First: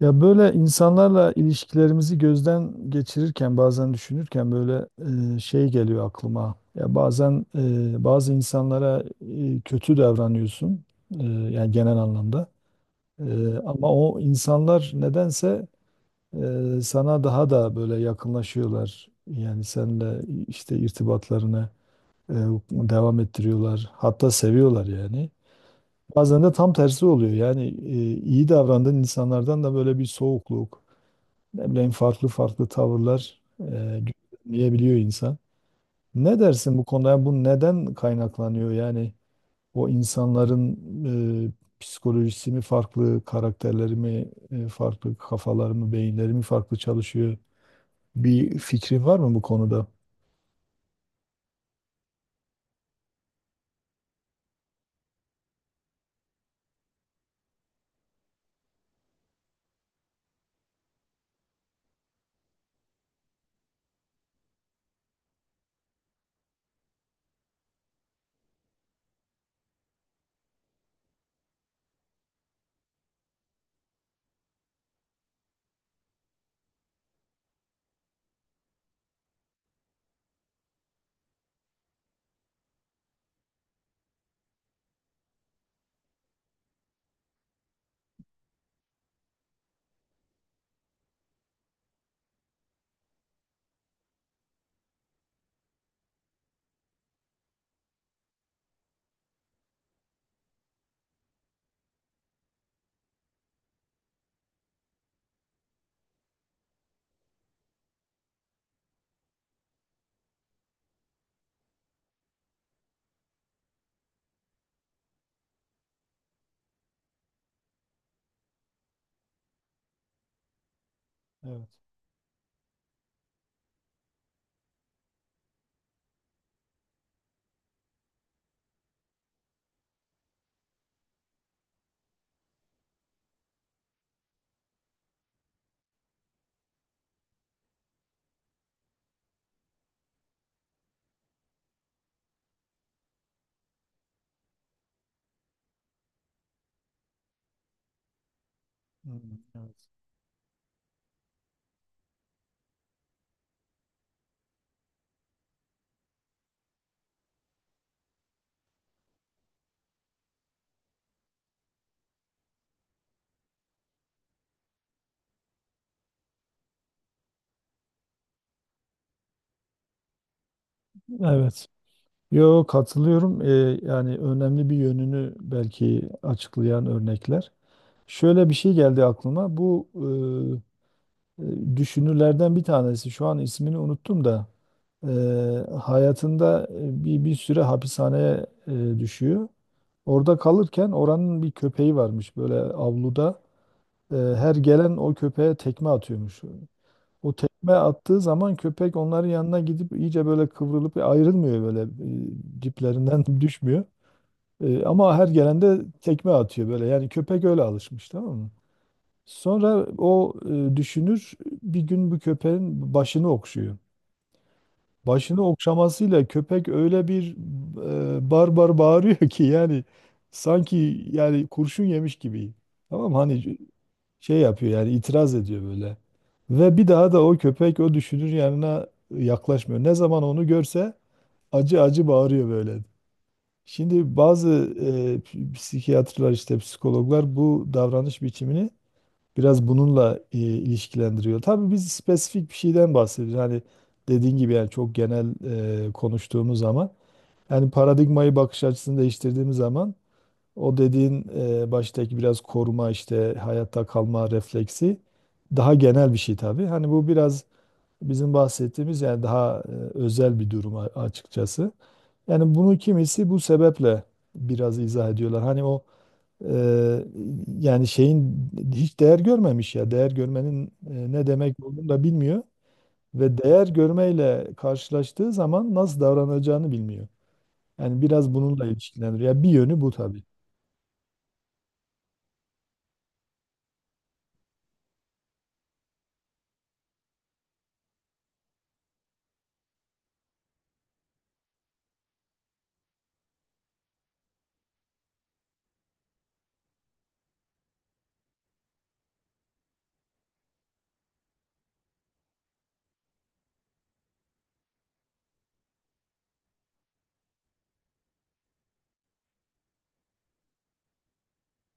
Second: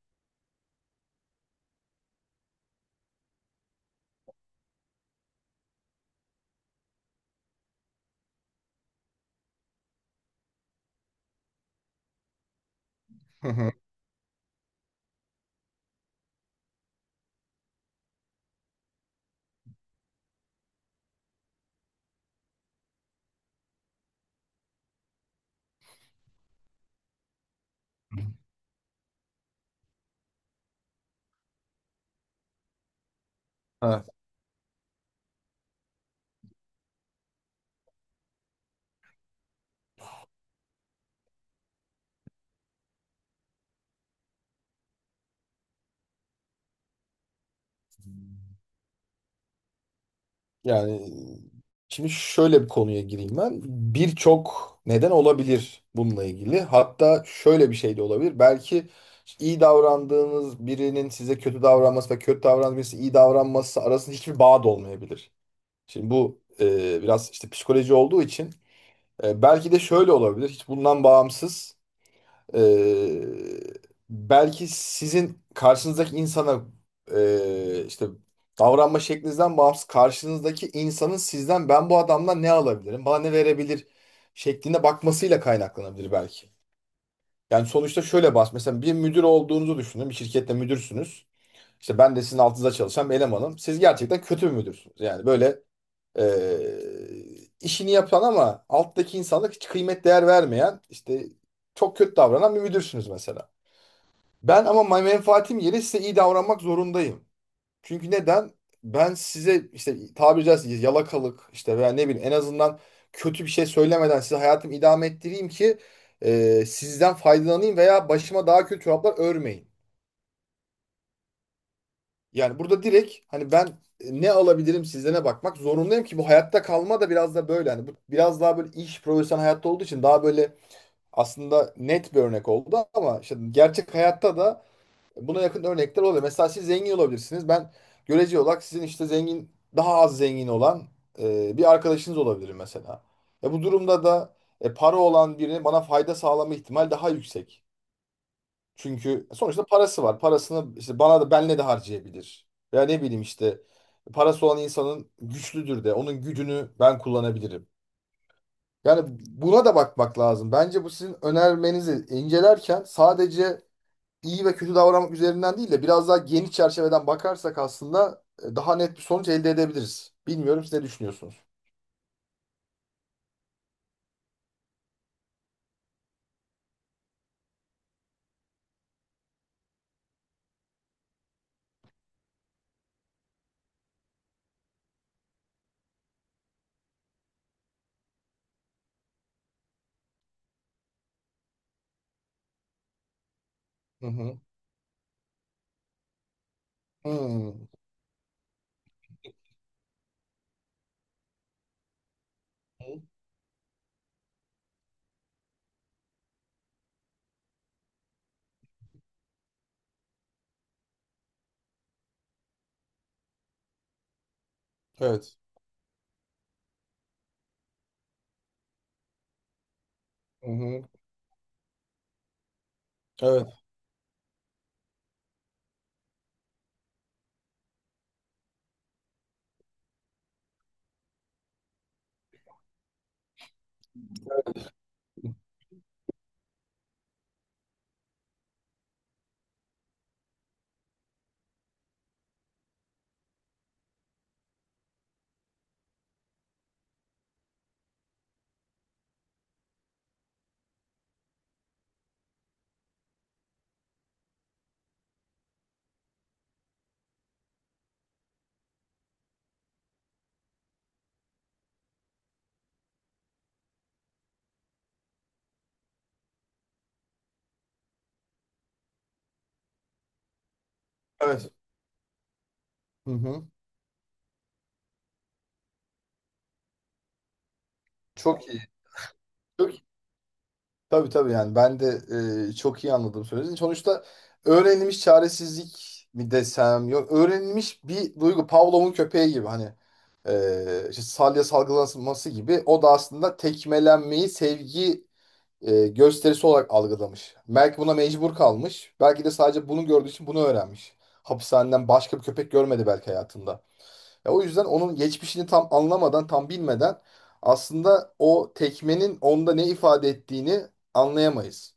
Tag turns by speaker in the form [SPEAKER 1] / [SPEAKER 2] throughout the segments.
[SPEAKER 1] Ya böyle insanlarla ilişkilerimizi gözden geçirirken bazen düşünürken böyle şey geliyor aklıma. Ya bazen bazı insanlara kötü davranıyorsun, yani genel anlamda.
[SPEAKER 2] Hı hı.
[SPEAKER 1] Ama o insanlar nedense sana daha da böyle yakınlaşıyorlar. Yani seninle işte irtibatlarını e, devam ettiriyorlar. Hatta seviyorlar yani. Bazen de tam tersi oluyor. Yani iyi davrandığın insanlardan da böyle bir soğukluk, ne bileyim, farklı farklı tavırlar
[SPEAKER 2] Evet.
[SPEAKER 1] gözlemleyebiliyor insan. Ne dersin bu konuda? Yani bu neden kaynaklanıyor? Yani o insanların psikolojisi mi farklı, karakterleri mi farklı, kafaları mı, beyinleri mi farklı çalışıyor? Bir fikrin var mı bu konuda?
[SPEAKER 2] Yani şimdi şöyle bir konuya gireyim ben. Birçok neden olabilir bununla ilgili. Hatta şöyle bir şey de olabilir. Belki iyi davrandığınız birinin size kötü davranması ve kötü davranan birisi iyi davranması arasında hiçbir bağ da olmayabilir. Şimdi bu biraz işte psikoloji olduğu için belki de şöyle olabilir. Hiç bundan bağımsız. Ee, Belki sizin karşınızdaki insana işte davranma şeklinizden bağımsız karşınızdaki insanın sizden ben bu adamdan ne alabilirim, bana ne verebilir şeklinde bakmasıyla kaynaklanabilir belki. Yani sonuçta şöyle bas mesela bir müdür olduğunuzu düşünün, bir şirkette müdürsünüz. İşte ben de sizin altınızda çalışan bir elemanım. Siz gerçekten kötü bir müdürsünüz. Yani böyle işini yapan ama alttaki insanlık hiç kıymet değer vermeyen işte çok kötü davranan bir müdürsünüz mesela. Ben ama menfaatim yeri size iyi davranmak zorundayım. Çünkü neden? Ben size işte tabiri caizse yalakalık işte veya ne bileyim en azından kötü bir şey söylemeden size hayatımı idame ettireyim ki sizden faydalanayım veya başıma daha kötü çoraplar örmeyin.
[SPEAKER 1] Evet.
[SPEAKER 2] Yani burada direkt hani ben ne alabilirim sizlere bakmak zorundayım ki bu hayatta kalma da biraz da böyle. Hani bu biraz daha böyle iş profesyonel hayatta olduğu için daha böyle aslında net bir örnek oldu ama işte gerçek hayatta da buna yakın örnekler oluyor. Mesela siz zengin olabilirsiniz. Ben görece olarak sizin işte zengin, daha az zengin olan bir arkadaşınız olabilirim mesela. Bu durumda da para olan birine bana fayda sağlama ihtimal daha yüksek. Çünkü
[SPEAKER 1] Hmm,
[SPEAKER 2] sonuçta
[SPEAKER 1] evet.
[SPEAKER 2] parası var. Parasını işte bana da benle de harcayabilir. Ya ne bileyim işte parası olan insanın güçlüdür de onun gücünü ben kullanabilirim. Yani buna da bakmak lazım. Bence bu sizin önermenizi incelerken sadece iyi ve kötü davranmak üzerinden değil de biraz daha geniş çerçeveden bakarsak aslında daha net bir sonuç elde edebiliriz. Bilmiyorum siz ne düşünüyorsunuz?
[SPEAKER 1] Evet. Yo, katılıyorum. Yani önemli bir yönünü belki açıklayan örnekler. Şöyle bir şey geldi aklıma. Bu e, düşünürlerden bir tanesi. Şu an ismini unuttum da e, hayatında bir süre hapishaneye düşüyor. Orada kalırken oranın bir köpeği varmış böyle avluda.
[SPEAKER 2] Hı hı.
[SPEAKER 1] Her gelen o köpeğe tekme atıyormuş. O
[SPEAKER 2] Hmm.
[SPEAKER 1] tekme attığı zaman köpek onların yanına gidip iyice böyle kıvrılıp ayrılmıyor böyle, diplerinden düşmüyor. Ama her gelende tekme atıyor böyle. Yani köpek öyle alışmış, tamam mı? Sonra o düşünür bir gün bu köpeğin başını okşuyor.
[SPEAKER 2] Evet.
[SPEAKER 1] Başını okşamasıyla köpek öyle bir barbar bağırıyor ki, yani
[SPEAKER 2] Hı hı.
[SPEAKER 1] sanki yani kurşun yemiş gibi. Tamam mı?
[SPEAKER 2] Evet.
[SPEAKER 1] Hani şey yapıyor yani, itiraz ediyor böyle. Ve bir daha da o köpek o düşünür yanına yaklaşmıyor. Ne zaman onu görse acı acı bağırıyor böyle. Şimdi bazı psikiyatrlar, işte psikologlar, bu davranış biçimini biraz bununla ilişkilendiriyor. Tabii biz spesifik bir şeyden bahsediyoruz. Hani dediğin gibi, yani çok genel konuştuğumuz zaman, yani paradigmayı, bakış açısını değiştirdiğimiz zaman, o dediğin baştaki biraz koruma, işte hayatta kalma refleksi, daha genel bir şey tabii. Hani bu biraz bizim bahsettiğimiz yani daha özel bir durum, açıkçası. Yani bunu kimisi bu sebeple biraz izah ediyorlar. Hani o, Eee, yani şeyin hiç değer görmemiş ya. Değer görmenin ne
[SPEAKER 2] Evet.
[SPEAKER 1] demek olduğunu da bilmiyor
[SPEAKER 2] Hı
[SPEAKER 1] ve
[SPEAKER 2] hı.
[SPEAKER 1] değer görmeyle karşılaştığı zaman nasıl davranacağını bilmiyor. Yani biraz
[SPEAKER 2] Çok iyi.
[SPEAKER 1] bununla ilişkilendiriyor. Ya, bir
[SPEAKER 2] Çok
[SPEAKER 1] yönü
[SPEAKER 2] iyi.
[SPEAKER 1] bu tabii.
[SPEAKER 2] Tabii tabii yani ben de çok iyi anladım söylediğinizi. Sonuçta öğrenilmiş çaresizlik mi desem yok öğrenilmiş bir duygu Pavlov'un köpeği gibi hani işte salya salgılanması gibi o da aslında tekmelenmeyi sevgi gösterisi olarak algılamış. Belki buna mecbur kalmış. Belki de sadece bunu gördüğü için bunu öğrenmiş. Hapishaneden başka bir köpek görmedi belki hayatında. Ya o yüzden onun geçmişini tam anlamadan, tam bilmeden aslında o tekmenin onda ne ifade ettiğini anlayamayız.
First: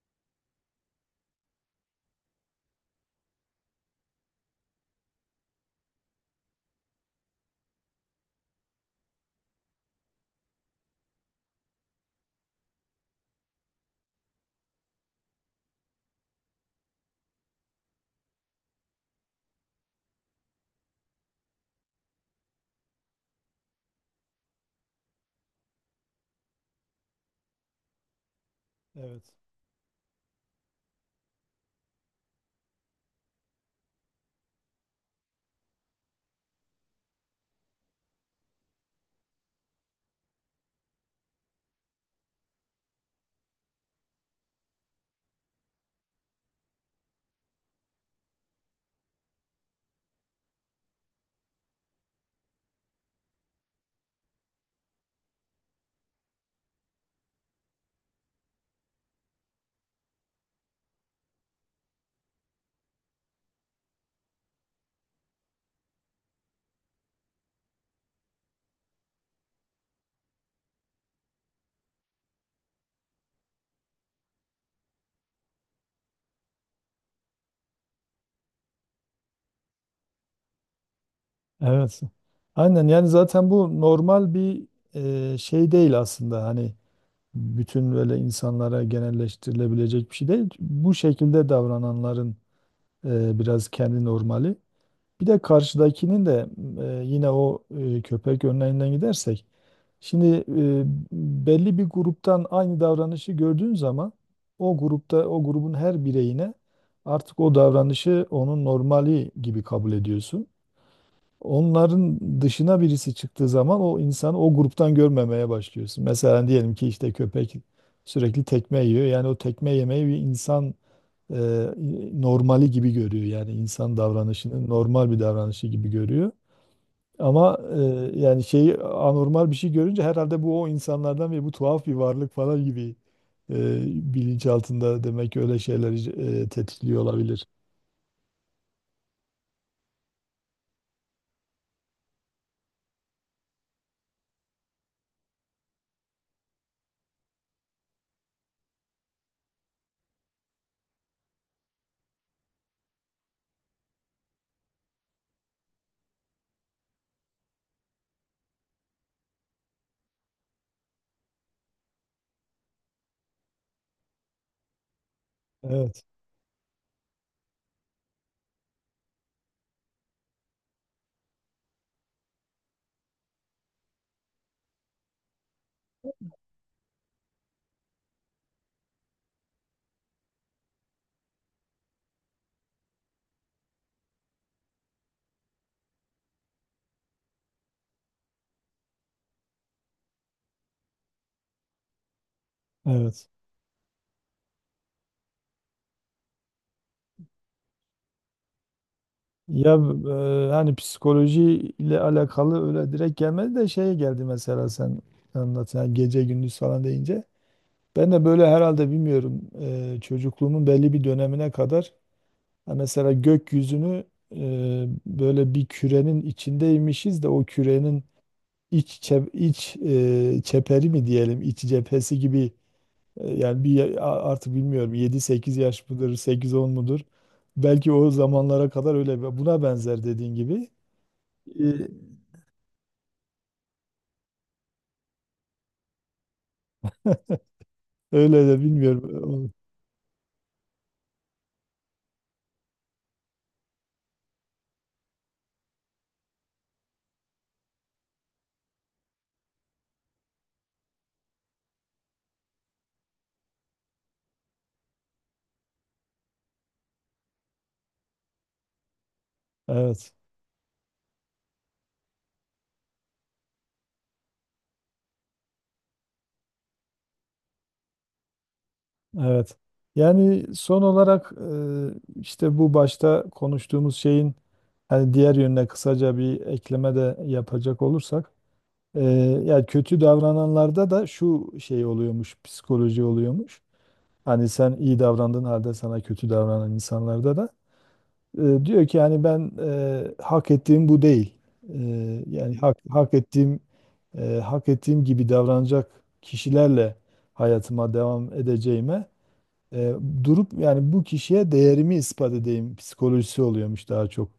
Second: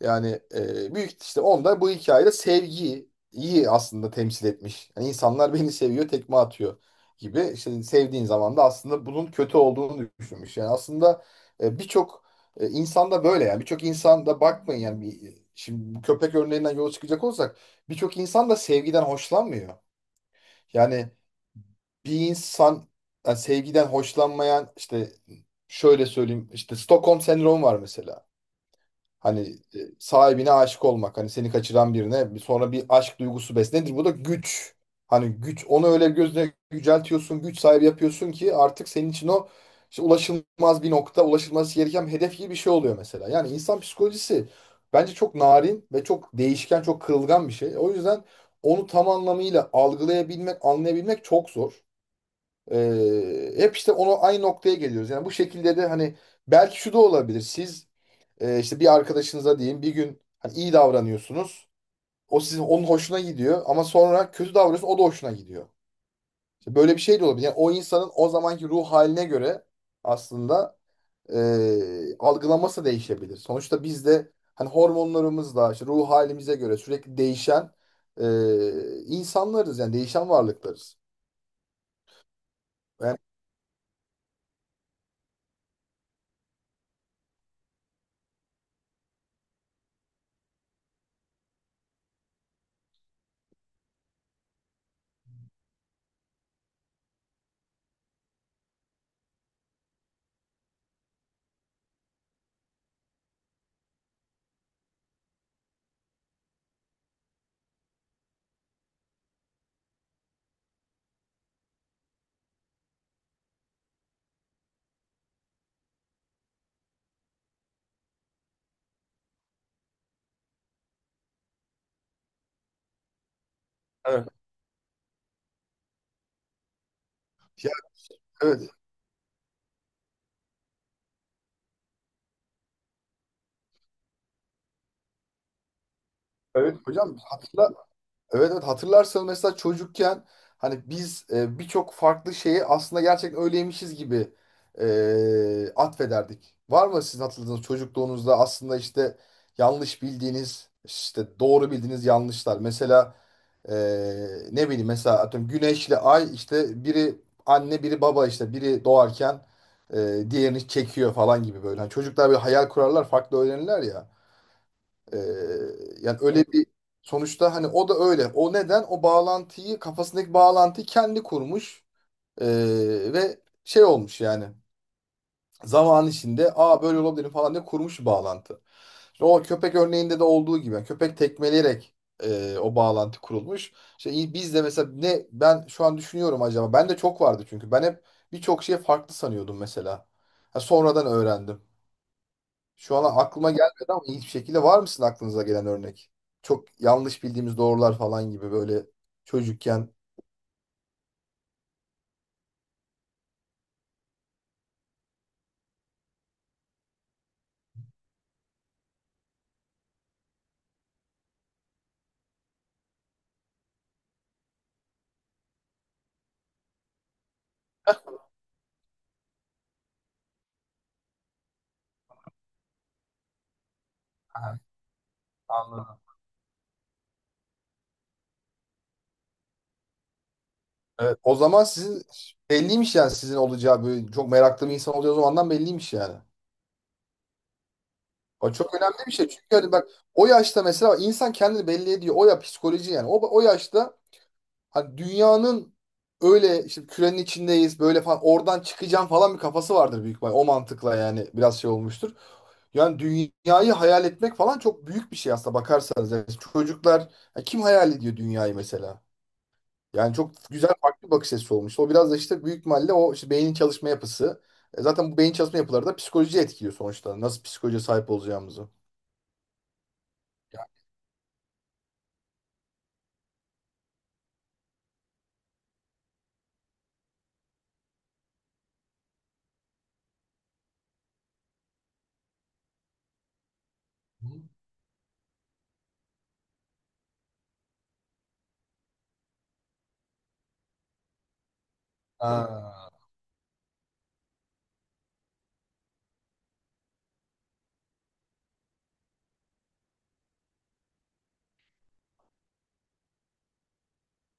[SPEAKER 2] Yani büyük işte onda bu hikayede sevgiyi iyi aslında temsil etmiş. Yani insanlar beni seviyor, tekme atıyor gibi. İşte sevdiğin zaman da aslında bunun kötü olduğunu düşünmüş. Yani aslında birçok insanda böyle yani birçok insanda bakmayın yani bir, şimdi bu köpek örneğinden yola çıkacak olsak birçok insan da sevgiden hoşlanmıyor. Yani bir insan yani sevgiden hoşlanmayan işte şöyle söyleyeyim işte Stockholm sendromu var mesela.
[SPEAKER 1] Evet.
[SPEAKER 2] Hani sahibine aşık olmak. Hani seni kaçıran birine sonra bir aşk duygusu beslenir. Bu da güç. Hani güç onu öyle gözüne yüceltiyorsun, güç sahibi yapıyorsun ki artık senin için o işte ulaşılmaz bir nokta, ulaşılması gereken bir hedef gibi bir şey oluyor mesela. Yani insan psikolojisi bence çok narin ve çok değişken, çok kırılgan bir şey. O yüzden onu tam anlamıyla algılayabilmek, anlayabilmek çok zor. Hep işte onu aynı noktaya geliyoruz. Yani bu şekilde de hani belki şu da olabilir. Siz işte bir arkadaşınıza diyeyim bir gün hani iyi davranıyorsunuz. O sizin onun hoşuna gidiyor ama sonra kötü davranıyorsun o da hoşuna gidiyor. İşte böyle bir şey de olabilir. Yani o insanın o zamanki ruh haline göre aslında algılaması değişebilir. Sonuçta biz de hani hormonlarımızla işte ruh halimize göre sürekli değişen e, insanlarız yani değişen varlıklarız.
[SPEAKER 1] Evet. Aynen, yani
[SPEAKER 2] Yani
[SPEAKER 1] zaten bu normal bir şey değil aslında. Hani bütün böyle insanlara genelleştirilebilecek bir şey değil. Bu şekilde davrananların biraz kendi normali. Bir de karşıdakinin de yine o köpek örneğinden gidersek, şimdi belli bir gruptan aynı davranışı gördüğün zaman, o grupta, o grubun her bireyine artık o davranışı onun normali gibi kabul ediyorsun. Onların dışına birisi çıktığı zaman o insanı o gruptan görmemeye başlıyorsun. Mesela diyelim ki işte köpek sürekli tekme yiyor. Yani o tekme yemeyi bir insan e, normali gibi görüyor. Yani insan
[SPEAKER 2] evet,
[SPEAKER 1] davranışını normal bir davranışı gibi görüyor. Ama
[SPEAKER 2] ya,
[SPEAKER 1] yani
[SPEAKER 2] evet,
[SPEAKER 1] şeyi, anormal bir şey görünce, herhalde bu o insanlardan ve bu tuhaf bir varlık falan gibi e, bilinçaltında demek ki öyle şeyler
[SPEAKER 2] evet
[SPEAKER 1] tetikliyor
[SPEAKER 2] hocam
[SPEAKER 1] olabilir.
[SPEAKER 2] evet evet hatırlarsanız mesela çocukken hani biz birçok farklı şeyi aslında gerçekten öyleymişiz gibi atfederdik. Var mı sizin hatırladığınız çocukluğunuzda aslında işte yanlış bildiğiniz işte doğru bildiğiniz yanlışlar. Mesela e, ne bileyim mesela atıyorum güneşle ay işte biri anne biri baba işte biri doğarken diğerini çekiyor falan gibi böyle. Hani çocuklar bir hayal kurarlar farklı öğrenirler ya. Ee,
[SPEAKER 1] Evet,
[SPEAKER 2] Yani öyle bir sonuçta hani o da öyle. O neden? O bağlantıyı Kafasındaki bağlantıyı kendi kurmuş Ee, ve şey olmuş yani. Zaman içinde aa böyle olabilir falan diye kurmuş bir bağlantı. İşte o köpek örneğinde de olduğu gibi yani köpek tekmeleyerek o bağlantı kurulmuş. İşte biz de mesela ne ben şu an düşünüyorum acaba. Ben de çok vardı çünkü ben hep birçok şeyi farklı sanıyordum mesela. Ha, sonradan öğrendim. Şu an
[SPEAKER 1] evet.
[SPEAKER 2] aklıma gelmedi ama ilginç bir şekilde var mısın aklınıza gelen örnek? Çok yanlış bildiğimiz doğrular falan gibi böyle
[SPEAKER 1] Ya,
[SPEAKER 2] çocukken.
[SPEAKER 1] hani psikoloji ile alakalı öyle direkt gelmedi de şeye geldi, mesela sen anlat yani, gece gündüz falan deyince. Ben de böyle herhalde, bilmiyorum, çocukluğumun belli bir dönemine kadar. Ha, mesela gökyüzünü böyle bir kürenin içindeymişiz de, o kürenin iç çeperi mi diyelim, iç cephesi gibi, yani bir artık
[SPEAKER 2] Aha,
[SPEAKER 1] bilmiyorum, yedi sekiz yaş
[SPEAKER 2] anladım.
[SPEAKER 1] mıdır, sekiz on mudur? Belki o zamanlara kadar öyle buna benzer, dediğin gibi.
[SPEAKER 2] Evet, o
[SPEAKER 1] E,
[SPEAKER 2] zaman sizin belliymiş yani sizin olacağı böyle çok meraklı bir insan olacağı o zamandan belliymiş yani.
[SPEAKER 1] Öyle
[SPEAKER 2] O
[SPEAKER 1] de
[SPEAKER 2] çok önemli bir şey çünkü
[SPEAKER 1] bilmiyorum.
[SPEAKER 2] hani bak o yaşta mesela insan kendini belli ediyor. O ya psikoloji yani. O, o yaşta hani dünyanın öyle işte kürenin içindeyiz böyle falan oradan çıkacağım falan bir kafası vardır büyük ihtimal. O mantıkla yani biraz şey olmuştur. Yani dünyayı hayal etmek falan çok büyük bir şey aslında bakarsanız. Yani çocuklar ya kim hayal ediyor dünyayı mesela?
[SPEAKER 1] Evet.
[SPEAKER 2] Yani çok güzel farklı bir bakış açısı olmuş. O biraz da işte büyük ihtimalle o işte beynin çalışma yapısı. E zaten bu beyin çalışma yapıları da psikolojiyi etkiliyor sonuçta. Nasıl psikolojiye sahip olacağımızı.
[SPEAKER 1] Evet. Yani son olarak işte bu başta konuştuğumuz şeyin hani diğer yönüne kısaca bir ekleme de yapacak olursak, Ee, yani kötü davrananlarda da şu şey oluyormuş, psikoloji oluyormuş. Hani sen iyi davrandığın halde sana kötü davranan insanlarda da diyor ki yani ben, hak ettiğim bu değil. E, Yani
[SPEAKER 2] Ha,
[SPEAKER 1] hak ettiğim gibi davranacak kişilerle hayatıma devam edeceğime, e, durup yani bu kişiye değerimi ispat edeyim psikolojisi oluyormuş daha çok.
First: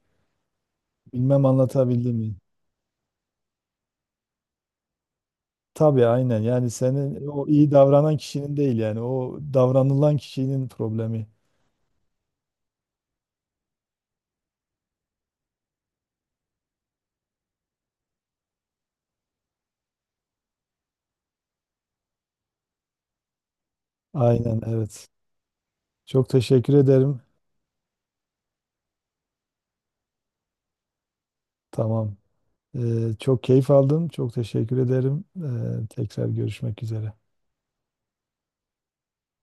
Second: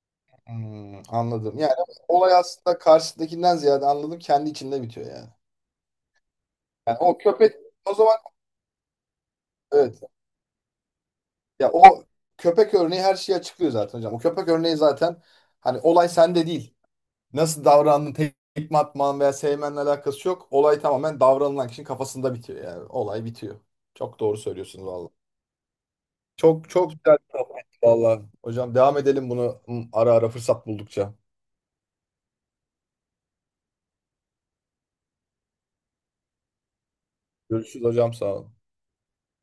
[SPEAKER 2] hmm,
[SPEAKER 1] Bilmem
[SPEAKER 2] anladım. Yani
[SPEAKER 1] anlatabildim
[SPEAKER 2] olay
[SPEAKER 1] mi?
[SPEAKER 2] aslında karşıdakinden ziyade anladım kendi içinde bitiyor yani.
[SPEAKER 1] Tabii, aynen yani,
[SPEAKER 2] Yani o
[SPEAKER 1] senin o
[SPEAKER 2] köpek
[SPEAKER 1] iyi
[SPEAKER 2] o zaman
[SPEAKER 1] davranan kişinin değil, yani o
[SPEAKER 2] evet.
[SPEAKER 1] davranılan kişinin problemi.
[SPEAKER 2] Ya o köpek örneği her şeyi açıklıyor zaten hocam. O köpek örneği zaten hani olay sende değil. Nasıl davrandın, tekme atman veya sevmenle alakası yok. Olay tamamen davranılan kişinin kafasında bitiyor yani. Olay bitiyor. Çok doğru
[SPEAKER 1] Aynen,
[SPEAKER 2] söylüyorsunuz
[SPEAKER 1] evet.
[SPEAKER 2] valla.
[SPEAKER 1] Çok
[SPEAKER 2] Çok
[SPEAKER 1] teşekkür
[SPEAKER 2] çok güzel
[SPEAKER 1] ederim.
[SPEAKER 2] bir sohbetti valla. Hocam devam edelim bunu hı, ara ara fırsat buldukça.
[SPEAKER 1] Tamam. Çok keyif aldım. Çok teşekkür ederim. Tekrar görüşmek üzere.
[SPEAKER 2] Görüşürüz hocam sağ olun.